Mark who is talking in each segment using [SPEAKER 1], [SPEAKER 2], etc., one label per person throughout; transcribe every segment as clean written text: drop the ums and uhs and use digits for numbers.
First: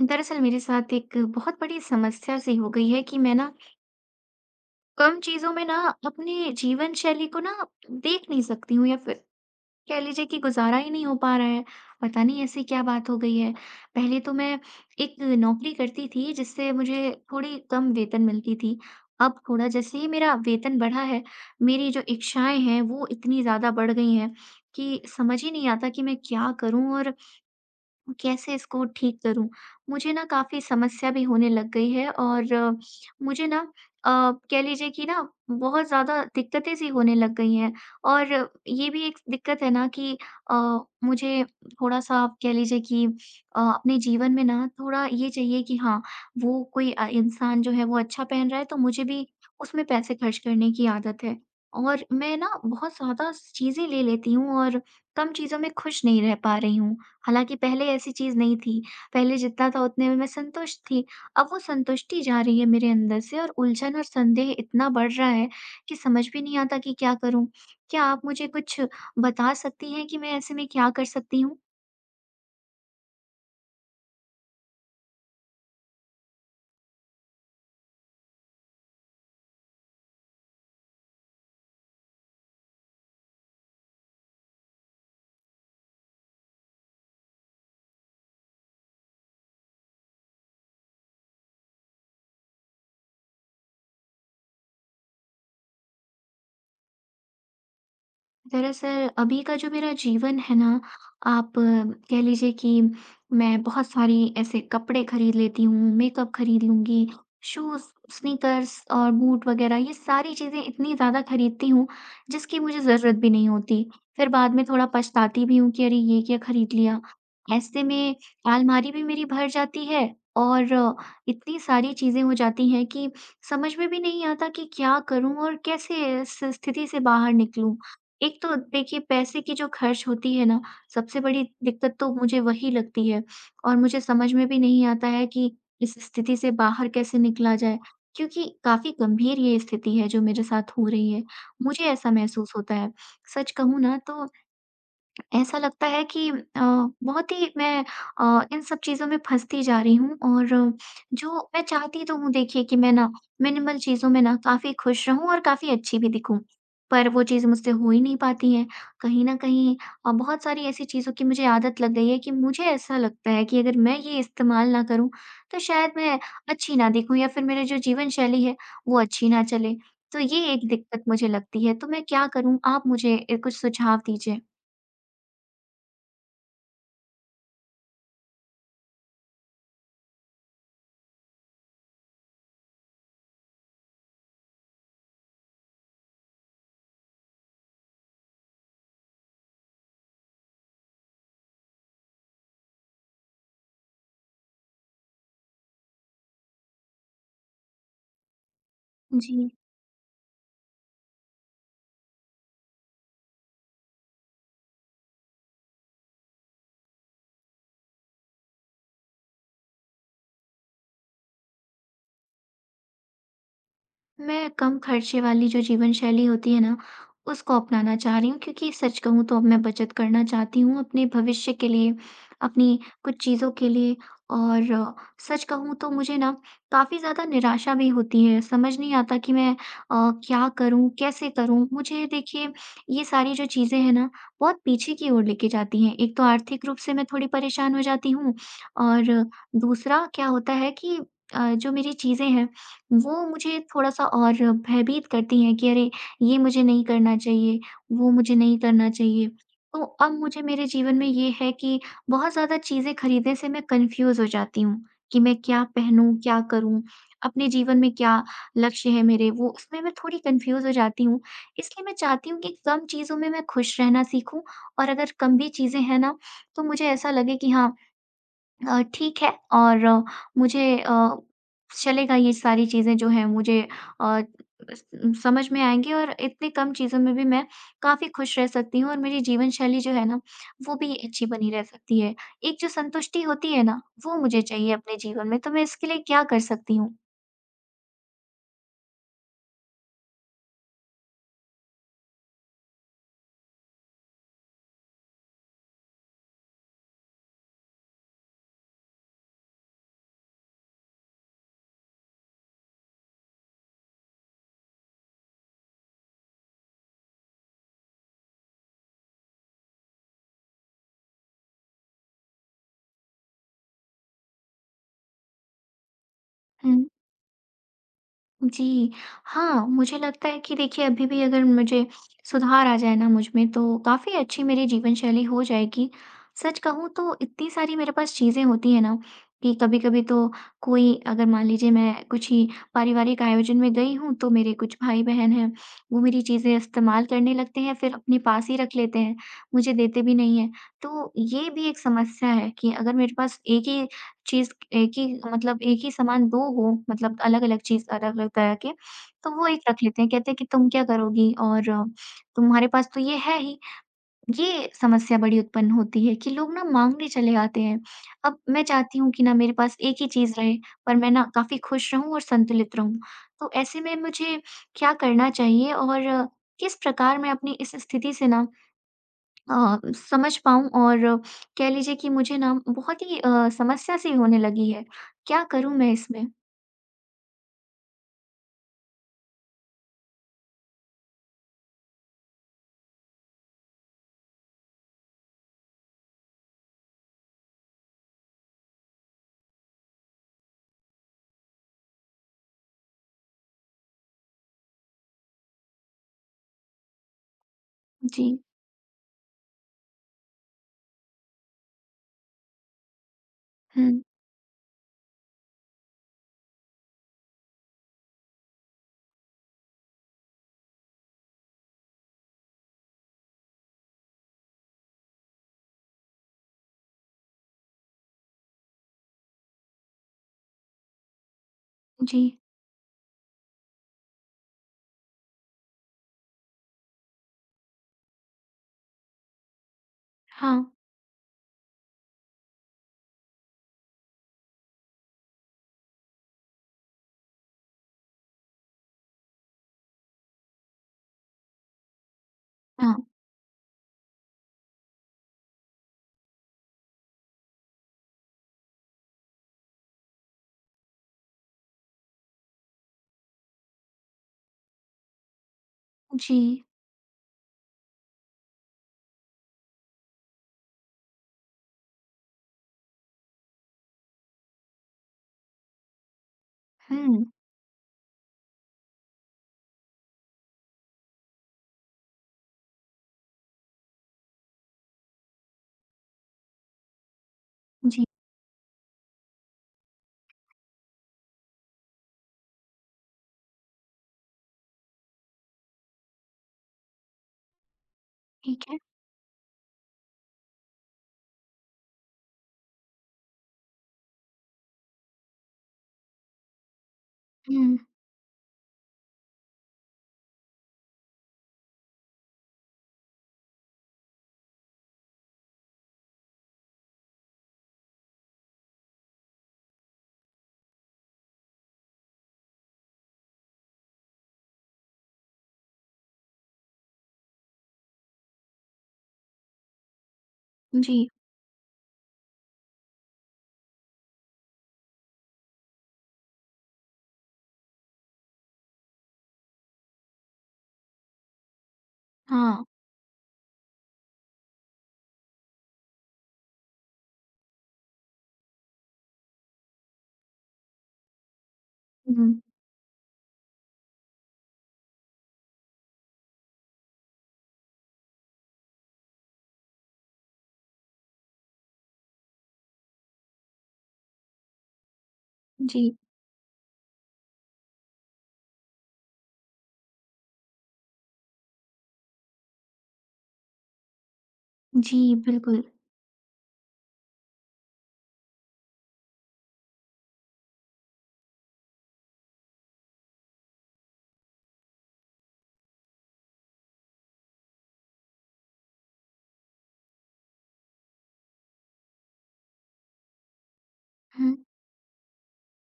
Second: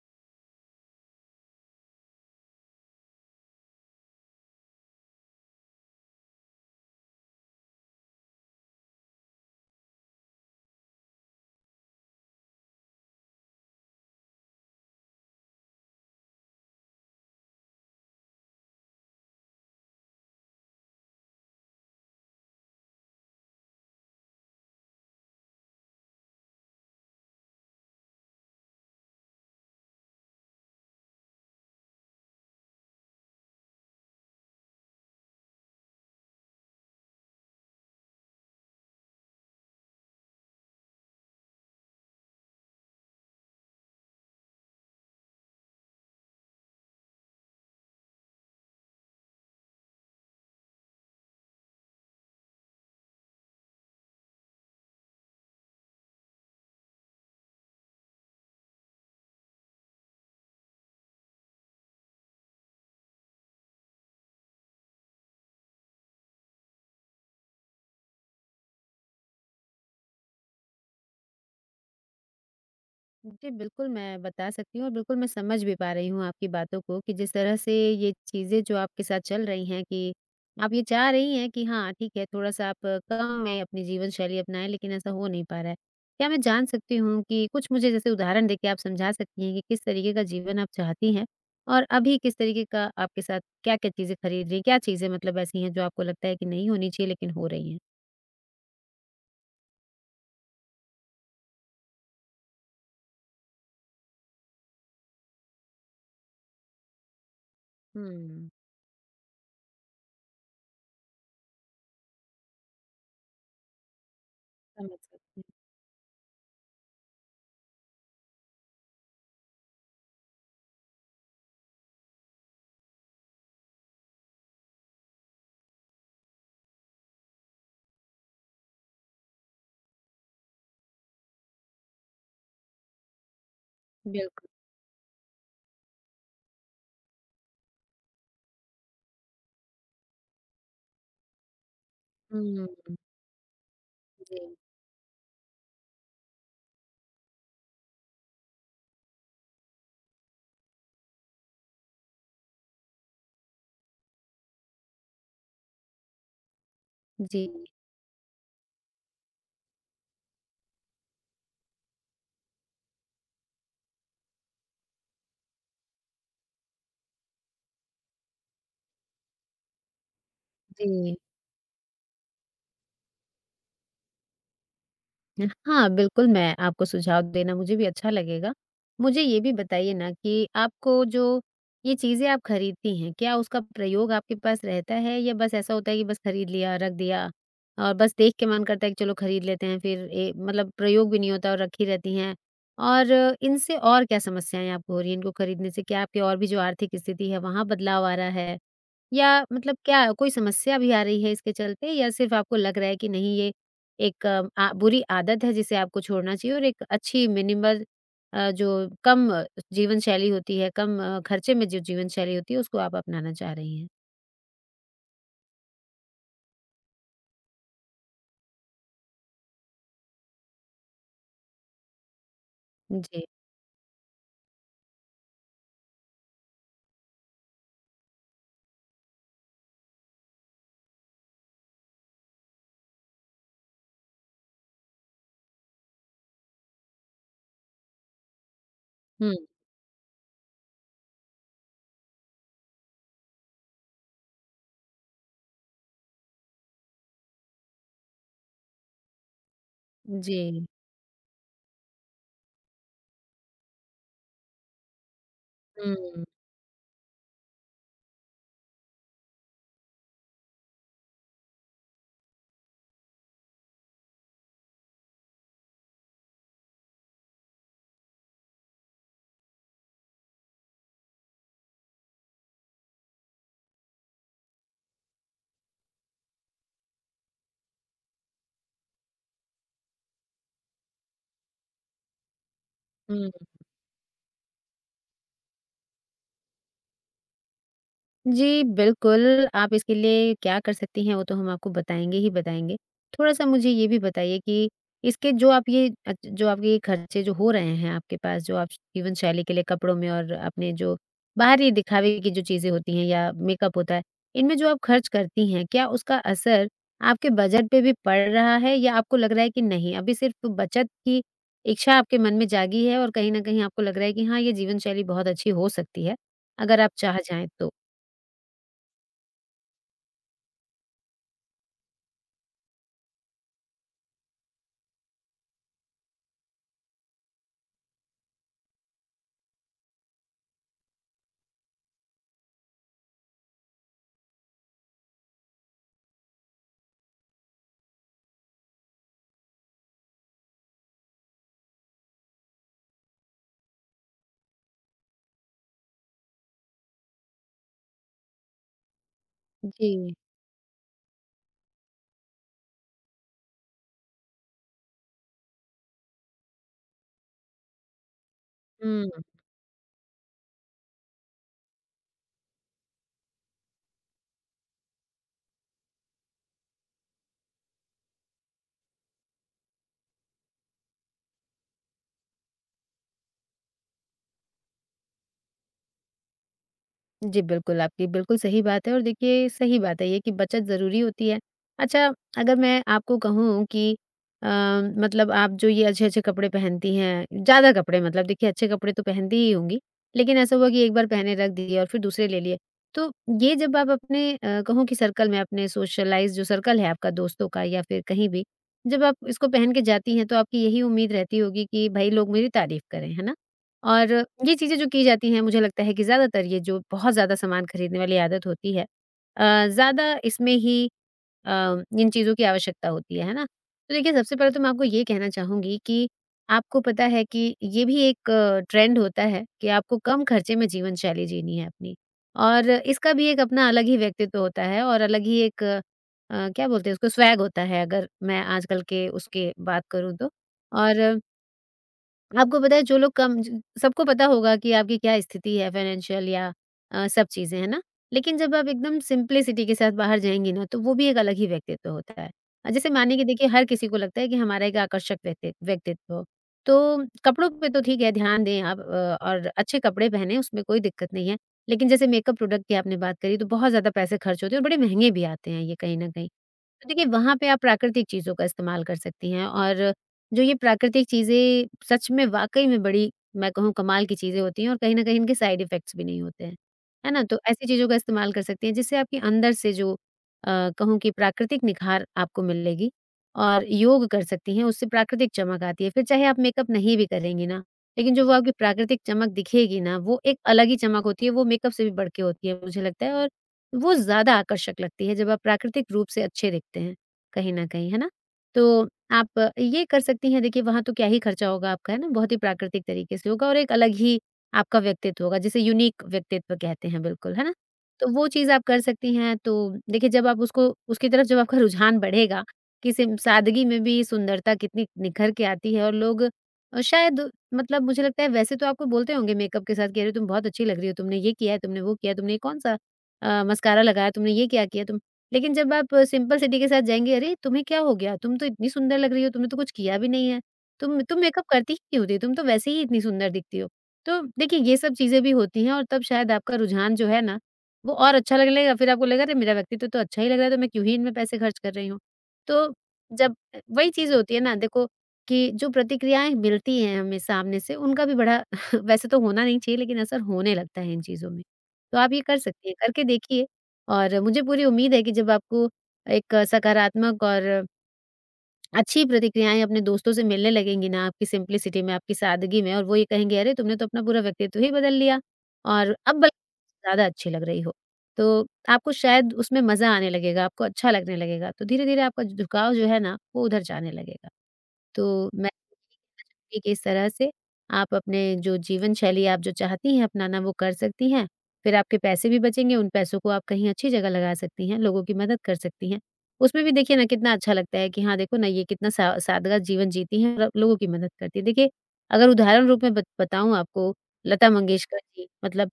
[SPEAKER 1] दरअसल मेरे साथ एक बहुत बड़ी समस्या सी हो गई है कि मैं ना कम चीज़ों में ना अपने जीवन शैली को ना देख नहीं सकती हूँ या फिर कह लीजिए कि गुजारा ही नहीं हो पा रहा है। पता नहीं ऐसी क्या बात हो गई है। पहले तो मैं एक नौकरी करती थी जिससे मुझे थोड़ी कम वेतन मिलती थी। अब थोड़ा जैसे ही मेरा वेतन बढ़ा है, मेरी जो इच्छाएँ हैं वो इतनी ज़्यादा बढ़ गई हैं कि समझ ही नहीं आता कि मैं क्या करूँ और कैसे इसको ठीक करूँ? मुझे ना काफ़ी समस्या भी होने लग गई है और मुझे ना अ, कह लीजिए कि ना बहुत ज़्यादा दिक्कतें सी होने लग गई हैं। और ये भी एक दिक्कत है ना कि अ, मुझे थोड़ा-सा आप कह लीजिए कि अपने जीवन में ना थोड़ा ये चाहिए कि हाँ, वो कोई इंसान जो है वो अच्छा पहन रहा है तो मुझे भी उसमें पैसे खर्च करने की आदत है। और मैं ना बहुत ज़्यादा चीज़ें ले लेती हूँ और कम चीज़ों में खुश नहीं रह पा रही हूँ। हालाँकि पहले ऐसी चीज़ नहीं थी, पहले जितना था उतने में मैं संतुष्ट थी, अब वो संतुष्टि जा रही है मेरे अंदर से और उलझन और संदेह इतना बढ़ रहा है कि समझ भी नहीं आता कि क्या करूँ? क्या आप मुझे कुछ बता सकती हैं कि मैं ऐसे में क्या कर सकती हूँ?
[SPEAKER 2] जी, बिल्कुल, मैं बता सकती हूँ और बिल्कुल मैं समझ भी पा रही हूँ आपकी बातों को कि जिस तरह से ये चीज़ें जो आपके साथ चल रही हैं कि आप ये चाह रही हैं कि हाँ, ठीक है, थोड़ा-सा आप कम में अपनी जीवन शैली अपनाएँ, लेकिन ऐसा हो नहीं पा रहा है। क्या मैं जान सकती हूँ कि कुछ मुझे जैसे उदाहरण देके आप समझा सकती हैं कि किस तरीके का जीवन आप चाहती हैं? और अभी किस तरीके का आपके साथ क्या-क्या चीज़ें खरीद रही हैं? क्या चीज़ें मतलब ऐसी हैं जो आपको लगता है कि नहीं होनी चाहिए लेकिन हो रही हैं?
[SPEAKER 1] दरअसल अभी का जो मेरा जीवन है ना, आप कह लीजिए कि मैं बहुत सारी ऐसे कपड़े खरीद लेती हूँ, मेकअप खरीद लूँगी, शूज़,
[SPEAKER 2] हुँ।
[SPEAKER 1] स्नीकर्स और बूट वगैरह ये सारी चीज़ें इतनी ज़्यादा खरीदती हूँ, जिसकी मुझे ज़रूरत भी नहीं होती। फिर बाद में थोड़ा
[SPEAKER 2] समझ सकती
[SPEAKER 1] पछताती भी हूँ कि अरे! ये क्या खरीद लिया। ऐसे में अलमारी भी मेरी भर जाती है और इतनी सारी चीज़ें हो जाती हैं कि समझ में भी नहीं आता कि क्या करूँ और कैसे इस स्थिति से बाहर निकलूँ। एक तो देखिए पैसे की जो खर्च होती है ना, सबसे बड़ी दिक्कत तो मुझे वही लगती है और मुझे
[SPEAKER 2] हूँ,
[SPEAKER 1] समझ में
[SPEAKER 2] बिल्कुल।
[SPEAKER 1] भी नहीं आता है कि इस स्थिति से बाहर कैसे निकला जाए। क्योंकि काफ़ी गंभीर ये स्थिति है जो मेरे साथ हो रही है, मुझे ऐसा महसूस होता है।
[SPEAKER 2] हुँ,
[SPEAKER 1] सच कहूँ ना तो
[SPEAKER 2] जी।
[SPEAKER 1] ऐसा लगता है कि बहुत ही मैं इन सब चीज़ों में फँसती जा रही हूँ और जो मैं चाहती तो हूँ देखिए कि मैं ना मिनिमल चीज़ों में ना काफ़ी खुश रहूँ और काफ़ी अच्छी भी दिखूँ। पर वो
[SPEAKER 2] जी,
[SPEAKER 1] चीज़ मुझसे हो ही नहीं पाती है। कहीं न कहीं बहुत सारी ऐसी चीज़ों की मुझे आदत लग गई है कि मुझे ऐसा लगता है कि अगर मैं ये इस्तेमाल ना करूँ, तो शायद मैं अच्छी ना दिखूँ या फिर मेरी जो जीवन शैली है, वो अच्छी ना चले। तो ये एक दिक्कत
[SPEAKER 2] जी।
[SPEAKER 1] मुझे लगती है, तो मैं क्या करूँ? आप मुझे कुछ सुझाव दीजिए।
[SPEAKER 2] हाँ, बिल्कुल, मैं आपको सुझाव देना मुझे भी अच्छा लगेगा। मुझे ये भी बताइए ना कि आपको जो ये चीज़ें आप खरीदती हैं, क्या उसका प्रयोग आपके पास रहता है या बस ऐसा होता है कि बस खरीद लिया, रख दिया और बस देख के मन करता है कि चलो खरीद लेते हैं फिर मतलब प्रयोग भी नहीं होता और रखी रहती हैं? और इनसे और क्या समस्याएँ आपको हो रही हैं इनको खरीदने से? क्या आपकी और भी जो आर्थिक स्थिति है, वहाँ बदलाव आ रहा है? या
[SPEAKER 1] जी।
[SPEAKER 2] मतलब क्या कोई समस्या भी आ रही है इसके चलते या सिर्फ आपको लग रहा है कि नहीं ये एक बुरी आदत है जिसे आपको छोड़ना चाहिए और एक अच्छी मिनिमल जो जीवन शैली होती है खर्चे में जो जीवन शैली होती है उसको आप अपनाना चाह रही हैं?
[SPEAKER 1] मैं कम खर्चे वाली जो जीवन शैली होती है ना, उसको अपनाना चाह रही हूँ क्योंकि सच कहूँ तो अब मैं बचत करना चाहती हूँ अपने भविष्य के लिए, अपनी कुछ
[SPEAKER 2] जी।
[SPEAKER 1] चीज़ों के लिए और सच कहूँ तो मुझे ना काफ़ी ज़्यादा निराशा भी होती है। समझ नहीं आता कि मैं क्या करूँ, कैसे करूँ? मुझे देखिए ये सारी जो चीज़ें हैं ना, बहुत पीछे की ओर लेके जाती हैं। एक तो आर्थिक रूप से मैं थोड़ी परेशान हो जाती हूँ और
[SPEAKER 2] हुँ।
[SPEAKER 1] दूसरा क्या होता है कि जो मेरी चीज़ें हैं वो मुझे थोड़ा-सा और भयभीत करती हैं कि अरे! ये मुझे नहीं करना चाहिए, वो मुझे नहीं करना चाहिए। तो अब मुझे
[SPEAKER 2] जी।
[SPEAKER 1] मेरे जीवन में ये है कि बहुत ज़्यादा चीज़ें खरीदने से मैं कन्फ्यूज़ हो जाती हूँ, कि मैं क्या पहनूँ,
[SPEAKER 2] हुँ,
[SPEAKER 1] क्या करूँ? अपने जीवन में क्या लक्ष्य है मेरे? वो उसमें मैं थोड़ी कन्फ्यूज़ हो जाती हूँ। इसलिए मैं चाहती हूँ कि कम चीज़ों में मैं खुश रहना सीखूँ और अगर कम भी चीज़ें हैं ना, तो मुझे ऐसा लगे कि हाँ ठीक है और मुझे चलेगा, ये सारी चीज़ें जो हैं मुझे अ, स समझ में आएँगी और इतनी कम चीज़ों में भी मैं काफ़ी खुश रह सकती हूँ और मेरी जीवन शैली जो है ना, वो भी अच्छी बनी रह सकती है। एक जो संतुष्टि
[SPEAKER 2] हुँ।
[SPEAKER 1] होती है ना, वो मुझे चाहिए अपने जीवन में, तो मैं इसके लिए क्या कर सकती हूँ?
[SPEAKER 2] जी, बिल्कुल, आप इसके लिए क्या कर सकती हैं, वो तो हम आपको बताएँगे ही बताएँगे। थोड़ा-सा मुझे ये भी बताइए कि इसके जो आप ये जो आपके ये खर्चे जो हो रहे हैं आपके पास, जो आप जीवन शैली के लिए कपड़ों में और अपने जो बाहरी दिखावे की जो चीज़ें होती हैं या मेकअप होता है, इनमें जो आप खर्च करती हैं, क्या उसका असर आपके बजट पे भी पड़ रहा है या आपको लग रहा है कि नहीं, अभी सिर्फ़ बचत की इच्छा आपके मन में जागी है और कहीं न कहीं आपको लग रहा है कि हाँ, ये जीवन शैली बहुत अच्छी हो सकती है,
[SPEAKER 1] हुँ।
[SPEAKER 2] अगर आप चाह जाएँ तो?
[SPEAKER 1] जी, हाँ, मुझे लगता है कि देखिए अभी भी अगर मुझे सुधार आ जाए ना मुझ में, तो काफ़ी अच्छी मेरी जीवन शैली हो जाएगी। सच कहूँ तो इतनी सारी मेरे पास चीज़ें होती हैं ना कि कभी-कभी तो कोई अगर मान लीजिए मैं कुछ ही पारिवारिक आयोजन में गई हूँ तो मेरे कुछ भाई-बहन हैं, वो मेरी चीज़ें इस्तेमाल करने लगते हैं, फिर अपने पास ही रख लेते हैं, मुझे देते भी नहीं हैं। तो ये भी एक समस्या है कि अगर मेरे पास एक ही चीज़, एक ही मतलब एक ही सामान 2 हो, मतलब अलग-अलग चीज़ अलग-अलग तरह के, तो वो एक रख लेते हैं।
[SPEAKER 2] जी।
[SPEAKER 1] कहते हैं कि तुम क्या करोगी और तुम्हारे पास तो ये है ही। ये समस्या बड़ी उत्पन्न होती है कि लोग ना माँगने चले आते हैं। अब मैं चाहती
[SPEAKER 2] हुँ।
[SPEAKER 1] हूँ कि ना मेरे पास एक ही चीज़ रहे, पर मैं ना काफ़ी खुश रहूँ और संतुलित रहूँ। तो ऐसे में मुझे क्या करना चाहिए और किस प्रकार मैं अपनी इस स्थिति से ना समझ पाऊँ और कह लीजिए कि मुझे ना बहुत ही समस्या सी होने लगी है। क्या करूँ मैं इसमें?
[SPEAKER 2] जी, बिल्कुल, आपकी बिल्कुल सही बात है और देखिए सही बात है ये कि बचत ज़रूरी होती है। अच्छा, अगर मैं आपको कहूँ कि अ, मतलब आप जो ये अच्छे-अच्छे कपड़े पहनती हैं, ज़्यादा कपड़े मतलब देखिए अच्छे कपड़े तो पहनती ही होंगी, लेकिन ऐसा हुआ कि एक बार पहने रख दिए और फिर दूसरे ले लिए। तो ये जब आप अपने कहूँ कि सर्कल में अपने सोशलाइज़ जो सर्कल है आपका दोस्तों का या फिर
[SPEAKER 1] जी।
[SPEAKER 2] कहीं भी, जब आप इसको पहन के जाती हैं तो आपकी यही उम्मीद रहती होगी कि भई लोग मेरी तारीफ़ करें, है ना?
[SPEAKER 1] हुँ,
[SPEAKER 2] और ये चीज़ें जो की जाती हैं मुझे लगता है कि ज़्यादातर ये जो बहुत ज़्यादा सामान खरीदने वाली आदत होती है ज़्यादा इसमें ही अ, इन चीज़ों की आवश्यकता होती है ना? तो देखिए सबसे पहले तो मैं आपको ये कहना चाहूँगी कि आपको पता है कि ये भी एक ट्रेंड होता है कि आपको कम खर्चे में जीवन शैली जीनी है अपनी
[SPEAKER 1] जी।
[SPEAKER 2] और इसका भी एक अपना अलग ही व्यक्तित्व होता है और अलग ही एक क्या बोलते हैं उसको स्वैग होता है अगर मैं आजकल के उसके बात करूँ तो।
[SPEAKER 1] हाँ,
[SPEAKER 2] और आपको पता है जो लोग कम ज सबको पता होगा कि आपकी क्या स्थिति है फाइनेंशियल या सब चीज़ें, है ना? लेकिन जब आप एकदम सिंप्लिसिटी के साथ बाहर जाएँगी ना, तो वो भी एक अलग ही व्यक्तित्व होता है। जैसे
[SPEAKER 1] हाँ।
[SPEAKER 2] मानिए कि देखिए हर किसी को लगता है कि हमारा एक आकर्षक व्यक्तित्व। हो, तो कपड़ों पे तो ठीक है ध्यान दें आप और अच्छे कपड़े पहनें उसमें कोई दिक्कत नहीं है। लेकिन जैसे मेकअप प्रोडक्ट की आपने बात करी तो बहुत ज़्यादा पैसे खर्च होते हैं और बड़े महँगे भी आते हैं ये कहीं न कहीं।
[SPEAKER 1] जी।
[SPEAKER 2] तो देखिए, वहाँ पे आप प्राकृतिक चीज़ों का इस्तेमाल कर सकती हैं और जो ये प्राकृतिक चीज़ें सच में वाक़ई में बड़ी मैं कहूँ कमाल की चीज़ें होती हैं और कहीं न कहीं इनके साइड इफ़ेक्ट्स भी नहीं होते हैं। है ना?
[SPEAKER 1] हुँ,
[SPEAKER 2] तो ऐसी चीज़ों का इस्तेमाल कर सकती हैं जिससे आपके अंदर से जो कहूँ कि प्राकृतिक निखार आपको मिलेगी और योग कर सकती हैं, उससे प्राकृतिक चमक आती है। फिर चाहे आप मेकअप नहीं भी करेंगी ना,
[SPEAKER 1] जी,
[SPEAKER 2] लेकिन जो वो आपकी प्राकृतिक चमक दिखेगी ना, वो एक अलग ही चमक होती है, वो मेकअप से भी बढ़ के होती है मुझे लगता है और वो ज़्यादा आकर्षक लगती है जब आप प्राकृतिक रूप से अच्छे दिखते हैं कहीं न कहीं, है ना?
[SPEAKER 1] ठीक है।
[SPEAKER 2] तो आप ये कर सकती हैं देखिए वहाँ तो क्या ही खर्चा होगा आपका, है ना? बहुत ही प्राकृतिक तरीके से होगा और एक अलग ही आपका व्यक्तित्व होगा जिसे यूनिक व्यक्तित्व कहते हैं बिल्कुल, है ना?
[SPEAKER 1] हुँ,
[SPEAKER 2] तो वो चीज़ आप कर सकती हैं तो देखिए जब आप उसको उसकी तरफ जब आपका रुझान बढ़ेगा कि सिम सादगी में भी सुंदरता कितनी निखर के आती है और लोग शायद मतलब मुझे लगता है वैसे तो आपको बोलते होंगे मेकअप के साथ कि अरे तुम बहुत अच्छी लग रही हो, तुमने ये किया है, तुमने वो किया है, तुमने ये कौन-सा मस्कारा लगाया तुमने, ये क्या किया तुम? लेकिन जब आप सिंपल सिटी के साथ जाएँगे, "अरे! तुम्हें क्या हो गया? तुम तो इतनी सुंदर लग रही हो, तुमने तो कुछ किया भी नहीं है। तुम
[SPEAKER 1] जी।
[SPEAKER 2] तुम मेकअप करती ही नहीं होती, तुम तो वैसे ही इतनी सुंदर दिखती हो।" तो देखिए ये सब चीज़ें भी होती हैं और तब शायद आपका रुझान जो है ना, वो और अच्छा लगने लगेगा, फिर आपको लगेगा, "अरे! मेरा व्यक्तित्व तो अच्छा ही लग रहा है, तो मैं क्यों ही इनमें पैसे खर्च कर रही हूँ।"
[SPEAKER 1] हाँ।
[SPEAKER 2] तो जब वही चीज़ होती है ना देखो कि जो प्रतिक्रियाएँ मिलती हैं हमें सामने से, उनका भी बड़ा वैसे तो होना नहीं चाहिए, लेकिन असर होने लगता है इन चीज़ों में। तो आप ये
[SPEAKER 1] हुँ,
[SPEAKER 2] कर सकती हैं, करके देखिए और मुझे पूरी उम्मीद है कि जब आपको एक सकारात्मक और अच्छी प्रतिक्रियाएँ अपने दोस्तों से मिलने लगेंगी ना, आपकी सिम्प्लिसिटी में, आपकी सादगी में और वो ये कहेंगे, "अरे! तुमने तो अपना पूरा व्यक्तित्व ही बदल लिया
[SPEAKER 1] जी।
[SPEAKER 2] और अब बल्कि ज़्यादा अच्छी लग रही हो।" तो आपको शायद उसमें मज़ा आने लगेगा, आपको अच्छा लगने लगेगा, तो धीरे-धीरे आपका झुकाव जो है ना, वो उधर जाने लगेगा।
[SPEAKER 1] जी,
[SPEAKER 2] तो मैं
[SPEAKER 1] बिल्कुल।
[SPEAKER 2] ठीक है, इस तरह से आप अपने जो जीवन शैली आप जो चाहती हैं अपनाना वो कर सकती हैं। फिर आपके पैसे भी बचेंगे, उन पैसों को आप कहीं अच्छी जगह लगा सकती हैं, लोगों की मदद कर सकती हैं। उसमें भी देखिए ना कितना अच्छा लगता है कि हाँ, देखो ना ये कितना सा सादगा जीवन जीती हैं और लोगों की मदद करती हैं। देखिए, अगर उदाहरण रूप में बत बताऊँ आपको
[SPEAKER 1] हुँ,
[SPEAKER 2] लता मंगेशकर जी मतलब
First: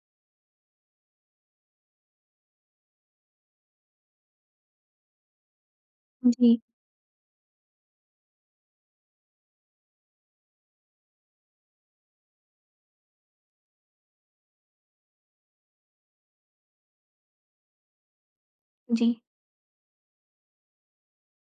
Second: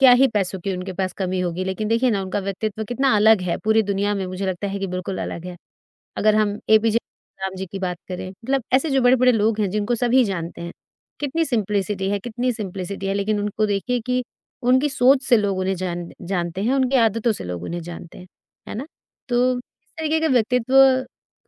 [SPEAKER 2] क्या ही पैसों की उनके पास कमी होगी, लेकिन देखिए ना उनका व्यक्तित्व कितना अलग है, पूरी दुनिया में मुझे लगता है कि बिल्कुल अलग है। अगर हम
[SPEAKER 1] जी,
[SPEAKER 2] एपीजे राम जी की बात करें, मतलब ऐसे जो बड़े-बड़े लोग हैं जिनको सभी जानते हैं, कितनी सिंप्लिसिटी है, लेकिन उनको देखिए कि उनकी सोच से लोग उन्हें जानते हैं, उनकी आदतों से लोग उन्हें जानते हैं, है ना?
[SPEAKER 1] जी।
[SPEAKER 2] तो इस तरीके के व्यक्तित्व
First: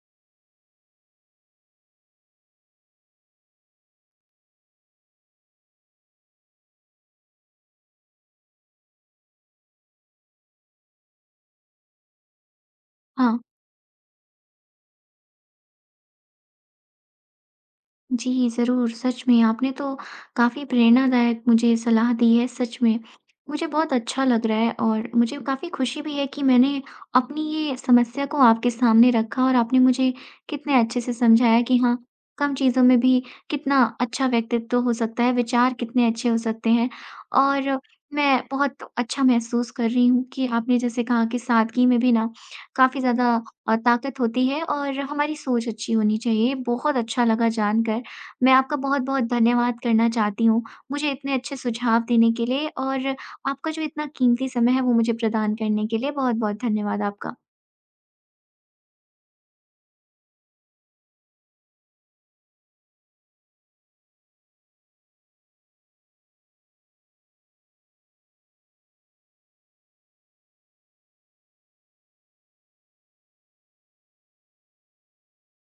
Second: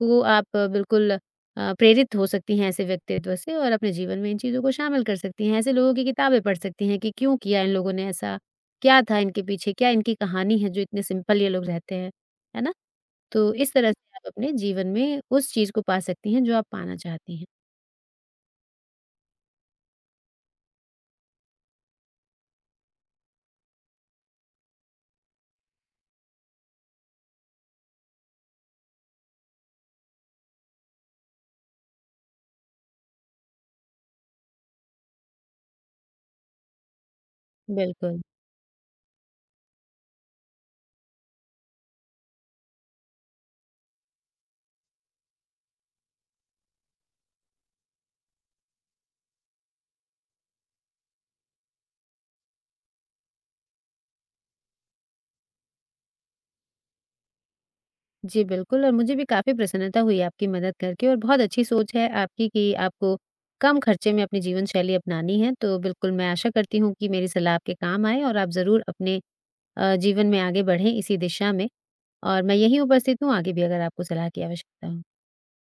[SPEAKER 2] को आप बिल्कुल प्रेरित हो सकती हैं ऐसे व्यक्तित्व से और अपने जीवन में इन चीज़ों को शामिल कर सकती हैं, ऐसे लोगों की किताबें पढ़ सकती हैं कि क्यों किया इन लोगों ने ऐसा? क्या था इनके पीछे? क्या इनकी कहानी है जो इतने सिंपल ये लोग रहते हैं, है ना?
[SPEAKER 1] हाँ।
[SPEAKER 2] तो इस तरह से आप अपने जीवन में उस चीज़ को पा सकती हैं जो आप पाना चाहती हैं।
[SPEAKER 1] जी, ज़रूर। सच में आपने तो काफ़ी प्रेरणादायक मुझे सलाह दी है, सच में। मुझे बहुत अच्छा लग रहा है और मुझे काफ़ी खुशी भी है कि मैंने अपनी ये समस्या को आपके सामने रखा और आपने मुझे कितने अच्छे से समझाया कि हाँ, कम चीज़ों में भी कितना अच्छा व्यक्तित्व हो सकता है, विचार कितने अच्छे हो सकते हैं। और
[SPEAKER 2] बिल्कुल।
[SPEAKER 1] मैं बहुत अच्छा महसूस कर रही हूँ कि आपने जैसे कहा कि सादगी में भी ना काफ़ी ज़्यादा ताकत होती है और हमारी सोच अच्छी होनी चाहिए। बहुत अच्छा लगा जानकर। मैं आपका बहुत-बहुत धन्यवाद करना चाहती हूँ, मुझे इतने अच्छे सुझाव देने के लिए और आपका जो इतना कीमती समय है वो मुझे प्रदान करने के लिए बहुत-बहुत धन्यवाद आपका।
[SPEAKER 2] जी, बिल्कुल और मुझे भी काफ़ी प्रसन्नता हुई आपकी मदद करके और बहुत अच्छी सोच है आपकी कि आपको कम खर्चे में अपनी जीवन शैली अपनानी है। तो बिल्कुल मैं आशा करती हूँ कि मेरी सलाह आपके काम आए और आप ज़रूर अपने जीवन में आगे बढ़ें इसी दिशा में और मैं यहीं उपस्थित हूँ आगे भी अगर आपको सलाह की आवश्यकता हो।